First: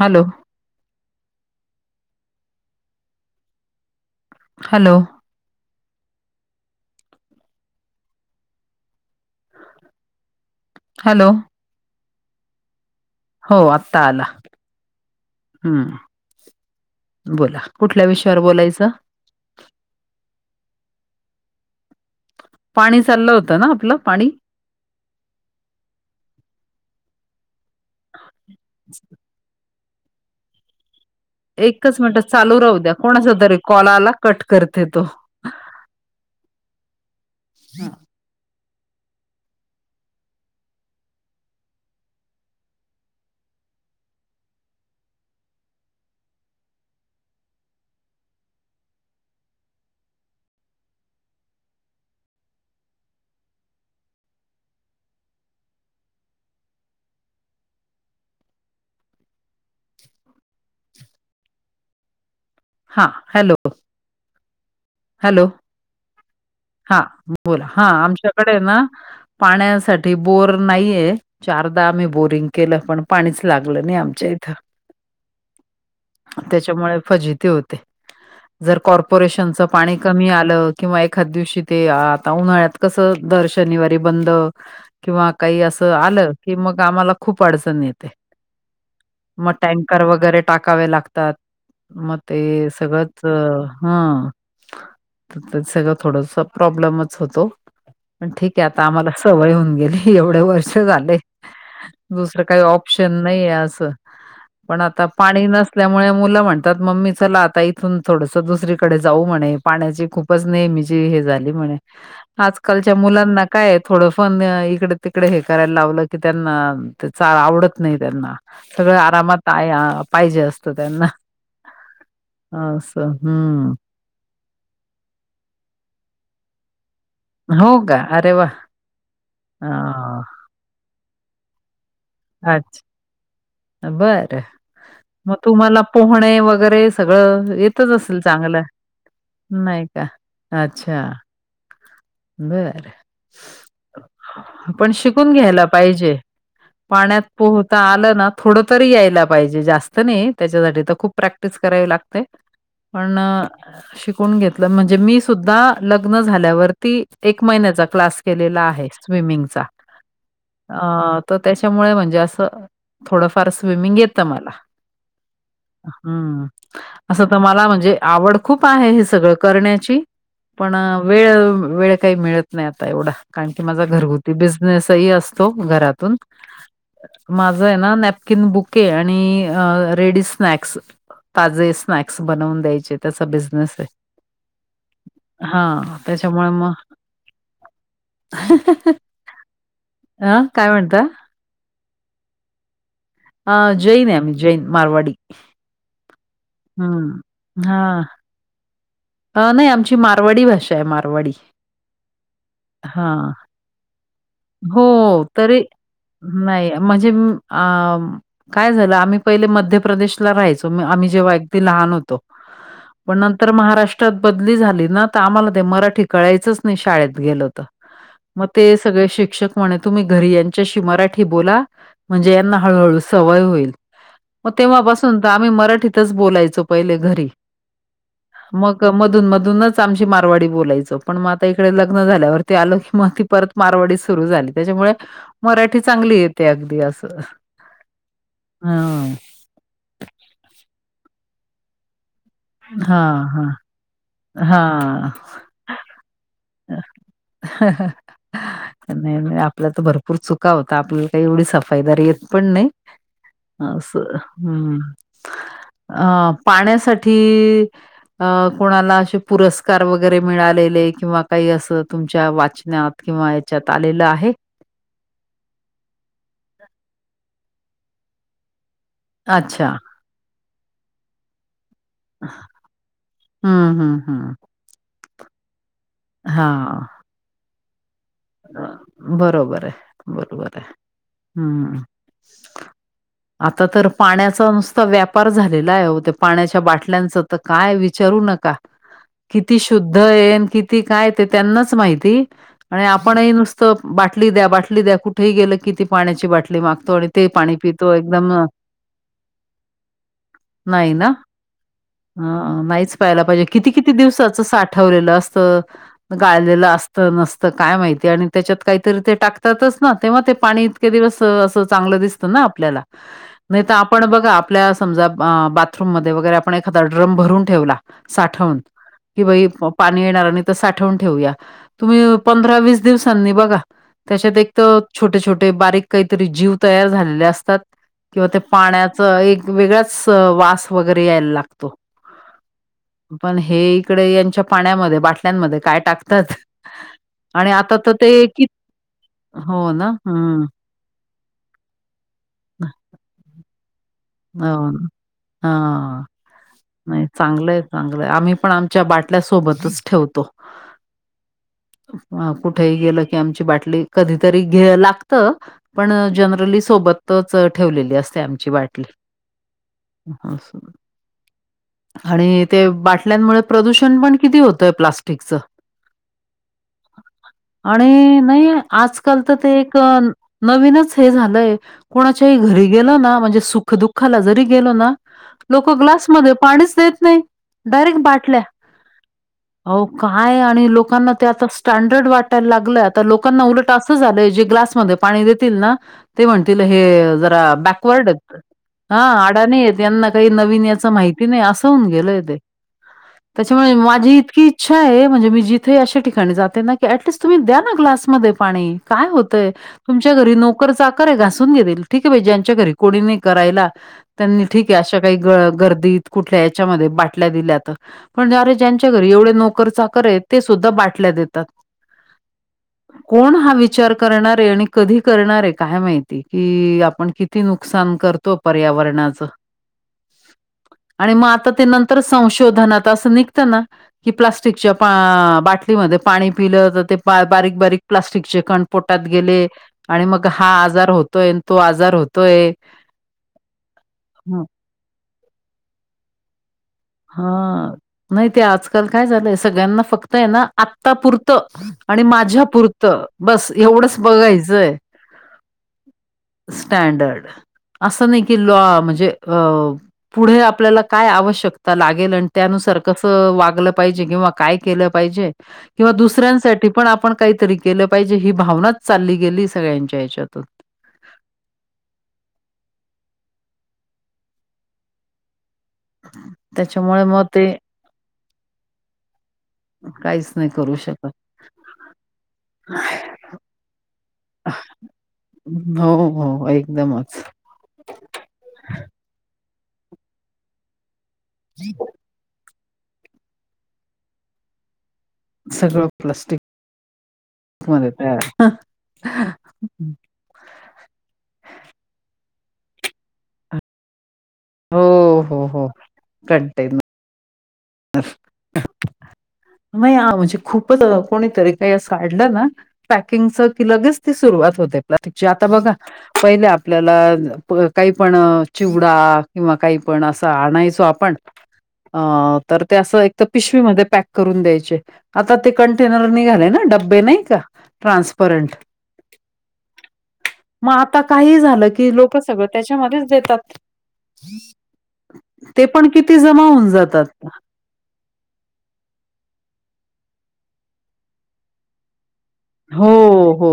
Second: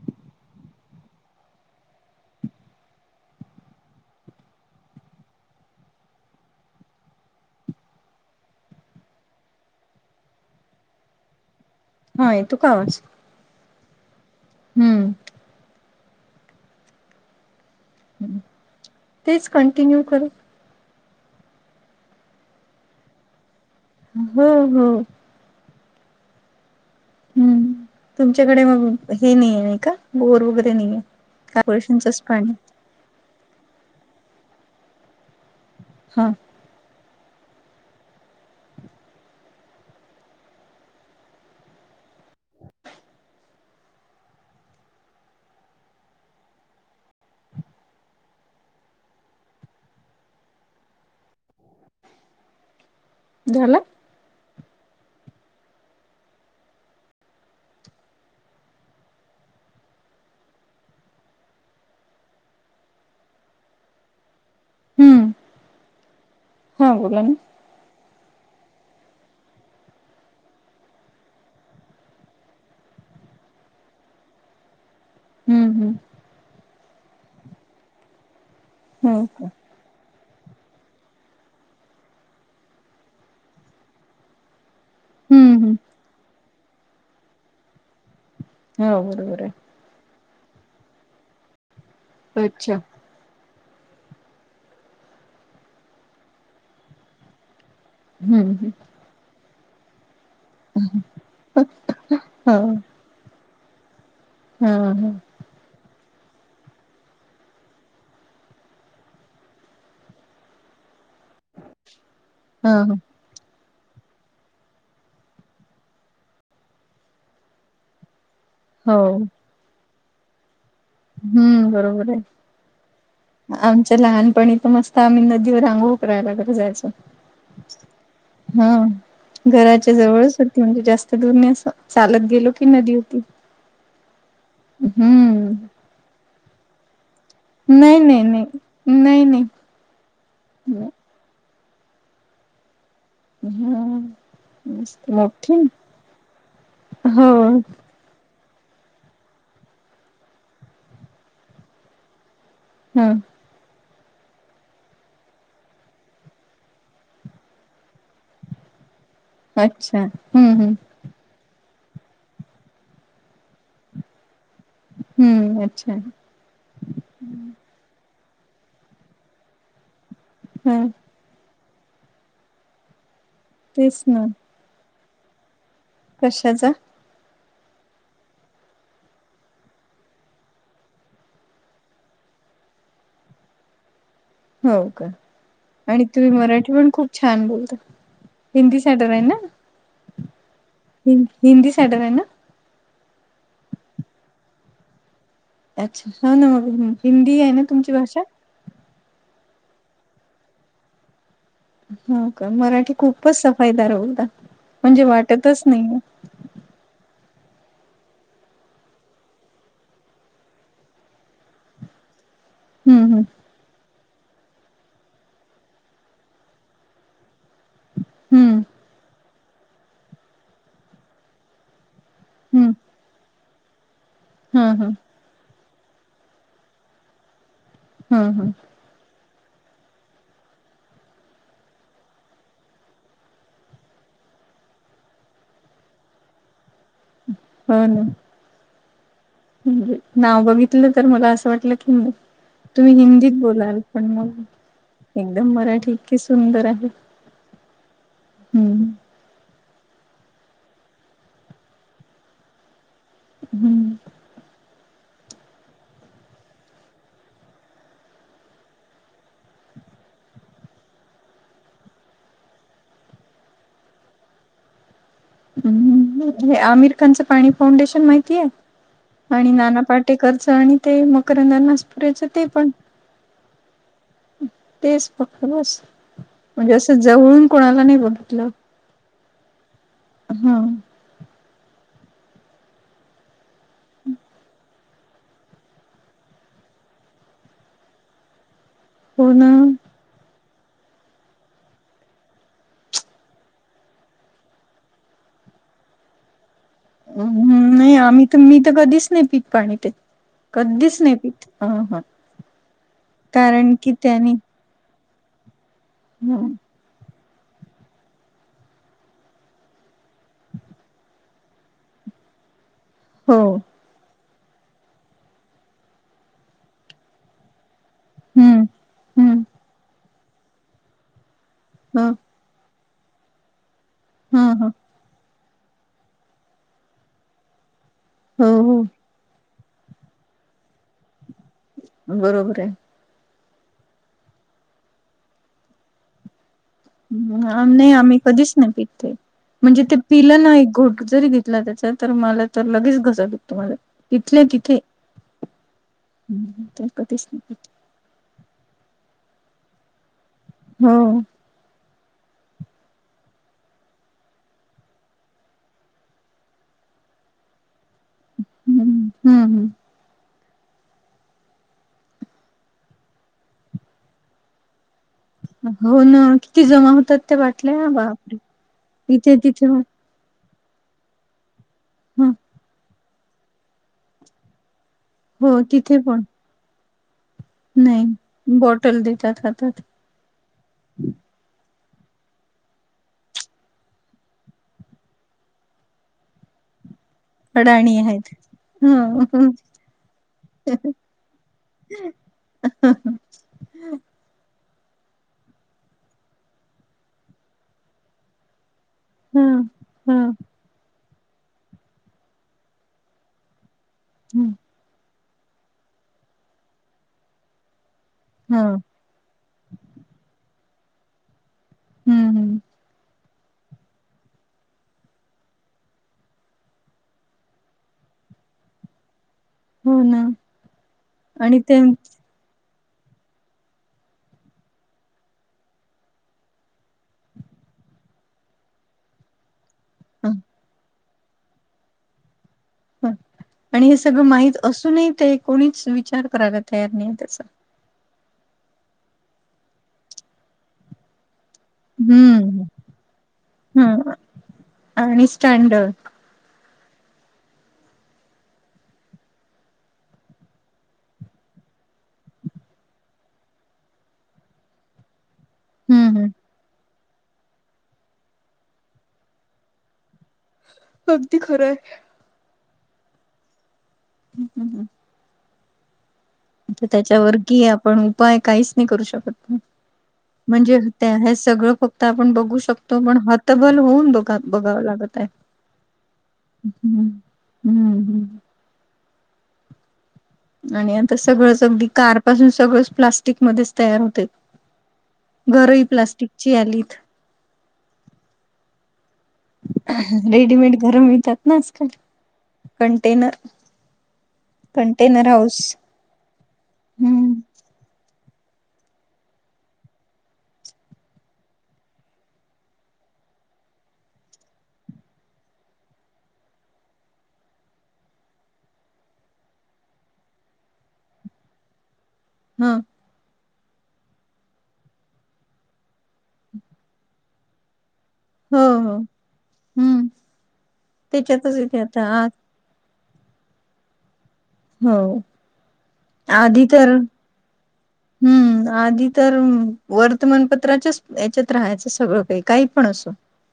Hello! Hello! Hello! हा त का. हो आत्ता आला हम्म. बोला कुठल्या विषयावर बोलायचं. तेच कंटिन्यू करू. पाणी चाललं होतं ना आपलं. पाणी हो हो. हम्म तुमच्याकडे मग हे नाही आहे नाही का बोर वगैरे नाही आहे. एकच मिनिटात चालू राहू द्या कोणाच तरी कॉलाला कट करते तो हम. झालं. हा.. हॅलो हम्म हॅलो. हा.. बोला हा आमच्याकडे ना, पाण्यासाठी बोर नाहीये. चारदा आम्ही बोरिंग केलं पण, पाणीच लागलं नाही आमच्या इथं. [unintelligible] तेच्यामुळे फजिती होते. जर हो का कॉर्पोरेशनचं पाणी कमी आलं, किंवा एखाद्या दिवशी ते आता उन्हाळ्यात. कसं, दर शनिवारी बंद. किंवा हम्म काही हम्म असं आलं की, मग आम्हाला खूप अडचण येते. हो बरोबर मग टँकर वगैरे टाकावे लागतात, मग आहे ते अच्छा सगळंच तर हा.. तर ते सगळंच थोडंसं प्रॉब्लेमच होतो. पण ठीक आहे. हम्म आता आम्हाला सवय होऊन गेली, एवढे वर्ष झाले दुसरं हो काही ऑप्शन नयी असं, हा पण आता ह पाणी नसल्यामुळे मुलं म्हणतात. मम्मी चला आता इथून थोडंसं दुसरीकडे जाऊ म्हणे, पाण्याची खूपच नेहमी ची हे झाली म्हणे. आजकालच्या ह मुलांना, काय थोडंफार इकडे तिकडे हे करायला लावलं की, त्यांना ते चा आवडत नाही त्यांना. हो सगळं आरामात पाहिजे, असतं त्यांना. हम्म बरोबर ये. हां, अस हम्म. लहानपणी तर मस्त आम्ही नदीवर अंघोळ करायला जायचो. हो का अरे वा हां. घराच्या हा जवळच होती म्हणजे, जास्त दूर नाही असं. चालतं गेलो की अच्छा नदी होती, बरं मग हम्म.. तुम्हाला पोहणे वगैरे सगळं येतच नाही असेल, नाही चांगलं नाही नाही नाही. नयी. अच्छा बरं. हा पण मस्त शिकून मोठी घ्यायला पाहिजे. पाण्यात हो पोहता आलं ना. थोड तरी यायला पाहिजे, जास्त नाही तेच्यासाठी तर खूप प्रॅक्टिस करावी लागते. हा पण, शिकून घेतलं म्हणजे, मी सुद्धा लग्न झाल्यावरती एक महिन्याचा क्लास केलेला आहे. स्विमिंगचा अच्छा हम्म हम्म अं.. तेच्यामुळे म्हणजे असं, थोडंफार स्विमिंग येत मला. हम्म अच्छा हम्म.. असं तर मला म्हणजे आवड खूप आहे. हे सगळं करण्याची पण, हा वेळ वेळ काही मिळत नाही आता, एवढा कारण की माझा तेच ना घरगुती बिझने सही असतो घरातून. कशाचा? माझं आहे ना नॅपकिन बुके, आणि रेडी स्नॅक्स. ताजे स्नॅक्स बनवून द्यायचे, त्याचा बिझनेस आहे. हो का, हा आणि तुम्ही त्याच्यामुळे मराठी मग पण खूप छान बोलता. हिंदी सेंटर आहे ना. अं काय म्हणता? हि- हिंदी सेंटर आहे ना? अ जैन आहे, आम्ही जैन मारवाडी. अच्छा. हो ना, मग हम्म. हिंदी आहे ना, तुमची भाषा. अं.. नाही आमची मारवाडी भाषा आहे मारवाडी. हो का, मराठी हा. खूपच सफायदार बोलता हो म्हणजे, वाटतच तरी नाही. नाही म्हणजे अं... काय झालं आम्ही पहिले मध्य प्रदेशला राहायचो, आम्ही जेव्हा अगदी लहान होतो. हं, पण हं, नंतर महाराष्ट्र त बदली झाली ना तर आम्हाला ते मराठी कळायचंच नाही शाळेत गेलं तर. मग हं, ते सगळे शिक्षक म्हणे तुम्ही घरी यांच्याशी मराठी बोला, म्हणजे यांना हं, हळूहळू सवय होईल. मग हं, तेंव्हापासून तर आम्ही मराठीतच बोलायचो पहिले घरी. हं, हं, हं. मग मधून मधूनच आमची मारवाडी बोलायचो पण मग आता इकडे लग्न झाल्यावरती आल की मग ती परत मारवाडीच सुरू झाली त्याच्यामुळे मराठी चांगली येते अगदी असं. हो ना. हां. म्हजे नाव बघितलं तर मला असं वाटलं की नाही तुम्ही हिंदीत हा बोलाल पण मग हा हा एकदम मराठी इतकी सुंदर आहे हम्म. नाही नाही आपल्या तर भरपूर चुका होता आपल्याला काही एवढी सफाईदार येत पण नाही. हं, असं हम्म अ पाण्यासाठी अ कोणाला असे पुरस्कार वगैरे मिळालेले किंवा काही असं तुमच्या वाचनात किंवा याच्यात आलेलं आहे. अं हे आमिर खानचं पाणी फाउंडेशन माहितीय. आणि अच्छा नानापाटे करचं, आणि ते मकरंदा अनासपुरे यांचं ते पण. हं, हं, हं. तेच फक्त बस म्हणजे असं जवळून कोणाला नाही बघितलं. अ बरोबर आहे बरोबर आहे हं. हम्म. आता तर पाण्याचा नुस व्यापार झालेला आहे होते पाण्याच्या बाटल्यांचं तर काय विचारू नका. हो ना. किती शुद्धय न किती काय ते त्यांनाच माहिती आणि आप आपणही नुसतं बाटली द्या, बाटली द्या, कुठेही गेलं कि ती पाण्याची बाटली माग अं म नाही आम्ही तर मी तर कधीच नाही पीत पाणी ते. कधीच नाही पित. अह हा नाहीच पाहायला पाहिजे. किती किती त्यानी दिवसाचं साठवलेलं असत. हं, गाळलेलं असत नसत काय माहिती. ते आणि त्याच्यात काहीतरी ते टाकतातच ना तेव्हा ते पाणी इतके दिवस असं चांगलं दिसतं ना आपल्याला, हो नाही तर आपण बघा आपल्या समजा बाथरूम मध्ये वगैरे आपण एखादा ड्रम भरून ठेवला. साठवून हम्म कि हम्म बाई पाणी येणार आणि साठवून ठेवुया ह तुम्ही पंधरा वीस दिवसांनी बघा ह त्याच्यात एक ह तर छोटे छोटे बारीक काहीतरी जीव तयार झालेले असतात. किंवा ते हो हो पाण्याच एक वेगळाच वास वगैरे यायला लागतो. बरोबरय. पण हे इकडे यांच्या पाण्यामध्ये बाटल्यांमध्ये काय टाकतात? आणि आता तर नाही आम्ही ते कि कधीच नाही पितते हो म्हणजे ना, ते पिलं हं. ना एक घोट जरी घे त्याच तर मला तर लगेच घस दुखतो माझ हाव हा. हं, ते नाही कधीच चांगलंय पित चांगलंय आम्ही पण आमच्या बाटल्यासोबतच ठेवतो. हम्म कुठेही गेलं कि आमची बाटली कधीतरी घे लागत अ पण जनरली सोबतच ठेवलेली अस आमची बाटली. हम्म हम्म आणि ते बाटल्यांमुळे प्रदूषण पण किती होतंय प्लास्टिकचं. हो ना किती जमा होतात त्या बाटल्या आणि बापरे नाही आजकाल तर इथे ते तिथे ह एक, नवीनच हे झालंय कोणाच्याही घरी गेल ना म्हणजे सुख दुःखाला जरी गेलो ना, हो लोक तिथे पण ग्लासमध्येध्ये पाणीच देत नाही डायरेक्ट नाही बाटल्या. बॉटल देतात हातात काय आणि लोकांना ते आता स्टँडर्ड वाटायला लागलंय आता लोकांना उलट असं झालंय जे ग्लासमध्ये पाणी देतील ना ते म्हणतील, अडाणी बॅकवर्ड आहेत हा ह अदानी आहेत माहिती नाही अस होन गेलय ते त्याच्यामुळे माझी इतकी इच्छा आहे म्हणजे मी जिथे अशा ठिकाणी जाते ना की टलीस्ट तुम्ही द्या ना क्लास काय ह होतय तुमच्या ह घरी कर चाकर आहे घासून घे ठीक आहे ज्यांच्या घरी कोणी नाही करायला त्यांनी हम्म ठीके अशा काही ग गर्दी कुठल्या याच्यामध्ये बाटल्या दिल्याणे हा ज्यांच्या एवढे नोकर चाकर आहेत ते सुद्धा बाटल्या देतात हम्म हम्म कोण हा विचार करणारे आणि कधी करणारे काय माहिती की आपण किती नुकसान करत तो पर्यावरणाचा हो ना आणि मग आता ते नंतर संशोधनात असं निघतं ना की प्लास्टिकच्या बाटलीमध्ये पाणी पिलं तर ते बारीक बारीक प्लास्टिकचे क पोटात गेले आणि मग हा आजार होतोय तो आजार होत तो एक आणि हे सगळं माहत असूनही ते कोणीच विचार कराव हा नाही ते आजकाल काय झालंय सगळ्यांना फक्त आहे ना आत्ता पुुरतं आणि माझ्या हम्म पुुरतं बस एवढंच हम्म बघायचंय आणि स्टँडर्ड स्टँडर्ड असं नाही की लॉ म्हणजे अ पुढे आपल्याला काय आवश्यक लागेल आणि त्यानुसार कसं वागलं पाहिजे किंवा काय केलं पाहिजे किंवा हम्म हम्म दुसऱ्यांसाठी पण आपण काहीतरी केलं पाहिजे ही भावनाच चालली गेली सगळ्यांच्या हच्यातून अगदी खरं आहे हं, हं, हं. ह तर त्याच्यावर की आपण उपाय काहीच नाही करू शकत नाही काहीच नाही करू म्हणजे शकत. त्या हे सगळं फक्त आपण बघू शकतो पण हतबल होऊन बघ बघावं लागत आहे हो हो हम्म एकदमच हम्म हम् आणि आता सगळंच अगदी कार पासून सगळंच प्लास्टिक मध्येच तयार होते घरही सगळं प्लास्टिक प्लास्टिकची आलीत मध्ये येत आहे रेडीमेड गरम मिळतात ना आजकाल कंटेनर हो कंटेनर हो हाऊस हो कंटेन हम्म नाही ह म्हणजे खूपच कोणीतरी काही असडलं ना पॅकिंगच की लगेच ती सुरुवात होते प्लास्टिकची आता बघा पहिले आपल्याला काही पण चिवडा किंवा काही पण असं आणायचो पणअ हा ते अस पिशवीमध्ये पॅक करून द्यायचे आ ते कंटेनर नगालयन डबे नहीका टारजपरडं हो हो हम्म मग आता काही त्याच्यातच झालं येते की आता लोक आ सगळं त्याच्यामध्येच देतात हो ते पण किती जमा आधी होऊन तर जातात हम्म आधी तर वर्तमानपत्राच्याच याच्यात राहायचं सगळं पैकी हो हो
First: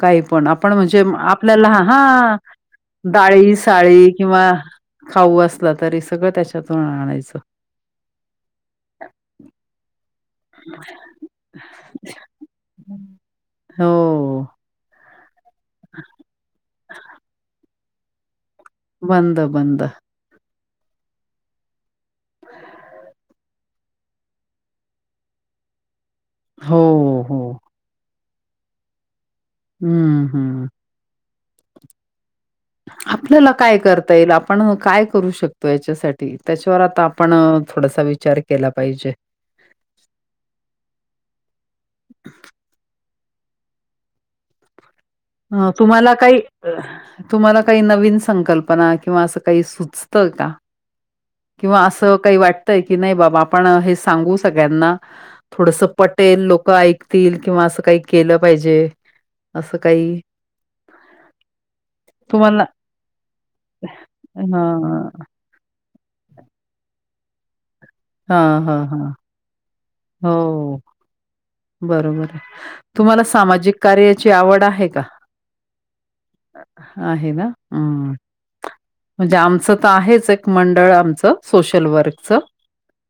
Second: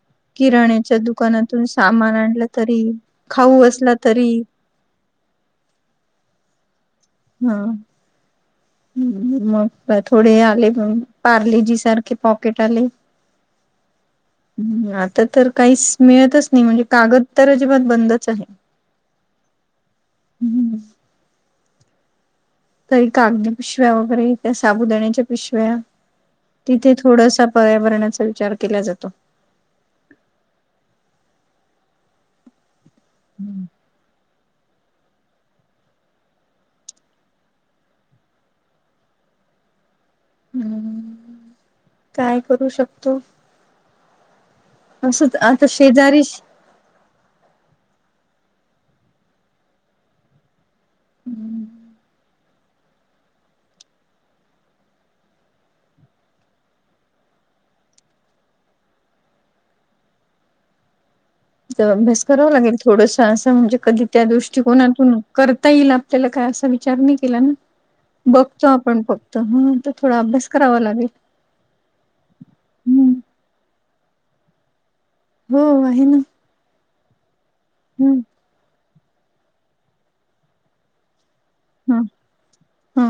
काही पण आपण किराण्याच्या म्हणजे दुकानातून आपल्याला हा सामान आणलं तरी डाळी खाऊ असला साळी तरी किंवा खाऊ असलं तरी सगळं त्याच्यातून आणायचं हा हम्म मग थोडे आले प पार्लेजी सारखे पॉकेट आले हं. हो. हम् आता तर काहीच मिळतच नाही म्हणजे कागद तर अजिबात बंदच आहे बंद बंद हम हम तरी कागद पिशव्या वगैरे, त्या साबुदाण्याच्या पिशव्या हो, तिथे थोडसा हो. पर्यावरणाचा विचार केला जातो. हम्म, हम्, आपल्याला काय करता येईल? आप आपण काय करू शकतो याच्यासाठी, त्याच्यावर आता आपण थोडासा विचार केला पाहिजे. हम्, काय करू शकतो? असंच आता अ तुम्हाला शेजारी काही तुम्हाला काही नवीन संकल्पना, किंवा असं काही सुचतं का? किंवा, असं काही वाटतय की नाही बाबा, आपण हे सांगू सगळ्यांना. थोडस पटेल लोकं ऐकतील, किंवा असं काही केलं पाहिजे असं. काही, त अभ्यास करावा तुम्हाला लागेल थोडस, असं म्हणजे कधी त्या हां, दृष्टीकोनातून करता येईल, आप त्याला काय असा विचार नाही केलाना, हां, बघतो हां, आपन हां. फ क्त तर थोडा अभ्यास करावा हो, लागेल, बरोबर, हम्म तुम्हाला सामाजिक कार्याची आवड आहे का? हो, आहे ना. आहेना अ, हम्म म्हणजे, आमचं तर आहेच एक मंडळ आमचं, सोशल हा वर्कच, हा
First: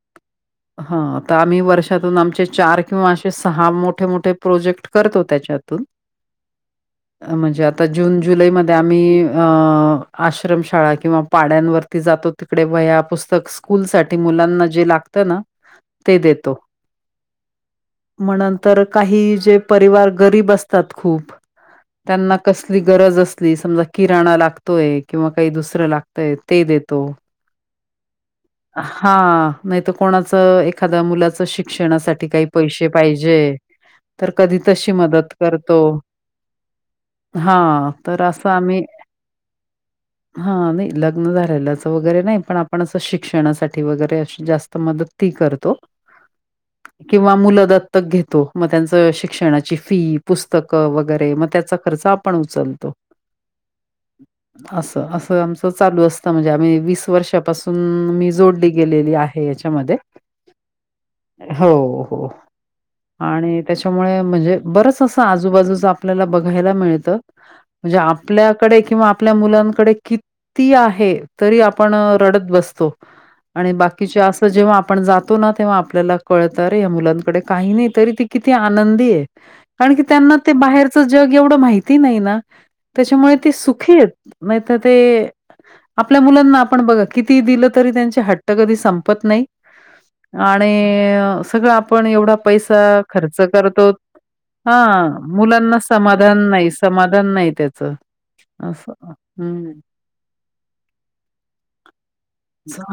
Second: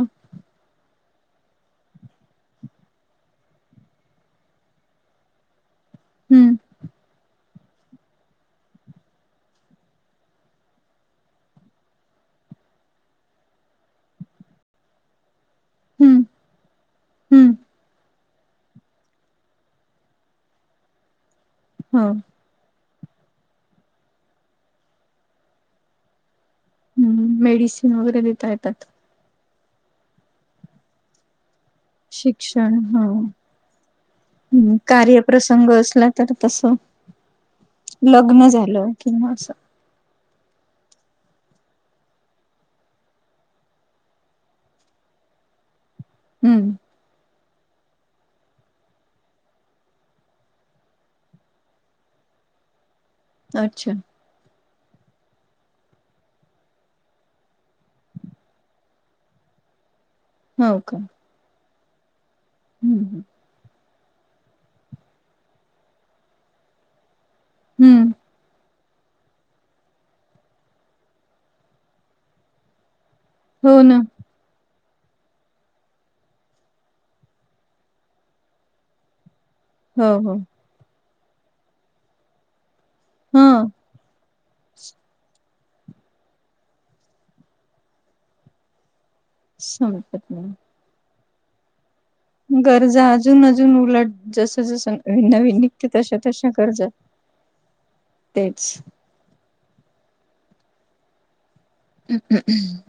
हा आता आम्ही वर्षातून आमचे चार किंवा असे, सहा, मोठेमोठे प्रोजेक्ट करतो त्याच्यातून. हम्म, अ, म्हणजे, आता जून जुलैमध्ये आम्ही आश्रमशाळा किंवा, पाड्यांवरती जातो. तिकडे, वया पुस्तक स्कूल साठी मुलांना जे लागत ना, ते हम्म देतो. हम्म, मनंतर काही, जे परिवार गरीब असतात खूप, हो त्यांना कसली गरज असली, समजा किराणा लागतोय किंवा काही दुसरं लागतय, ते देत. हम्म, मेडिसिन वगैरे देता येतात. हा, नाहीतर कोणाचं एखाद्या मुलाच शिक्षणासाठी काही पैसे पाहिजे. तर कधी हम, तशी मदत कार्यप्रसंग करतो. असला तर तस, हां, तर लग्न झालं, किंवा अस हा, नाही लग्न झालेलंच वगैरे नाही, पणआपण असं शिक्षणासाठी वगैरे अशी जास्त, मदत ती करतो, हम्म, किंवा मुलं दत्तक घेतो, मग त्यांचं शिक्षणाची फी, पुस्तकं, वगैरे मग त्याचा खर्च आपण उचलतो, अच्छा, असं, असं आमचं चालू असतं. म्हणजे आम्ही वीस वर्षापासून मी, जोडली गेलेली आहे याच्यामध्ये. हो, का हो, हो हम्म हम्म आणि त्याच्या त्यामुळे म्हणजे बरच असं, आजूबाजूच आपल्याला बघायला मिळतं. म्हणजे, हम्म. आपल्याकडे किंवा आपल्या मुलांकडे किती आहे, तरी आपण रडत बसतो. आणि हो ना बाकीचे असं जेव्हा आपण जातोना तेव्हा आपल्याला कळतात. आरे मुलांकडे काही नाही, तरी किती आनंदी कारणकि हो हो त्याना ते बाहेर जग एवढं माहिती नाहीना, त्याच्यामुळे हा ते सुखी आहेत. नाही तर ते आपल्या मुलांना आपण बघा, किती दिलं तरी त्यांचे हट्ट कधी संपत नाही. संपत नाही आणि, सगळं आपण एवढा पैसा गरजा खर्च अजून अजून करतो, उलट जस हा जस नवीन मुलांना निघते तशा समाधान तशा नाही, गरजा समाधान नाही. त्याच, तेच असं हम्, [unintelligible]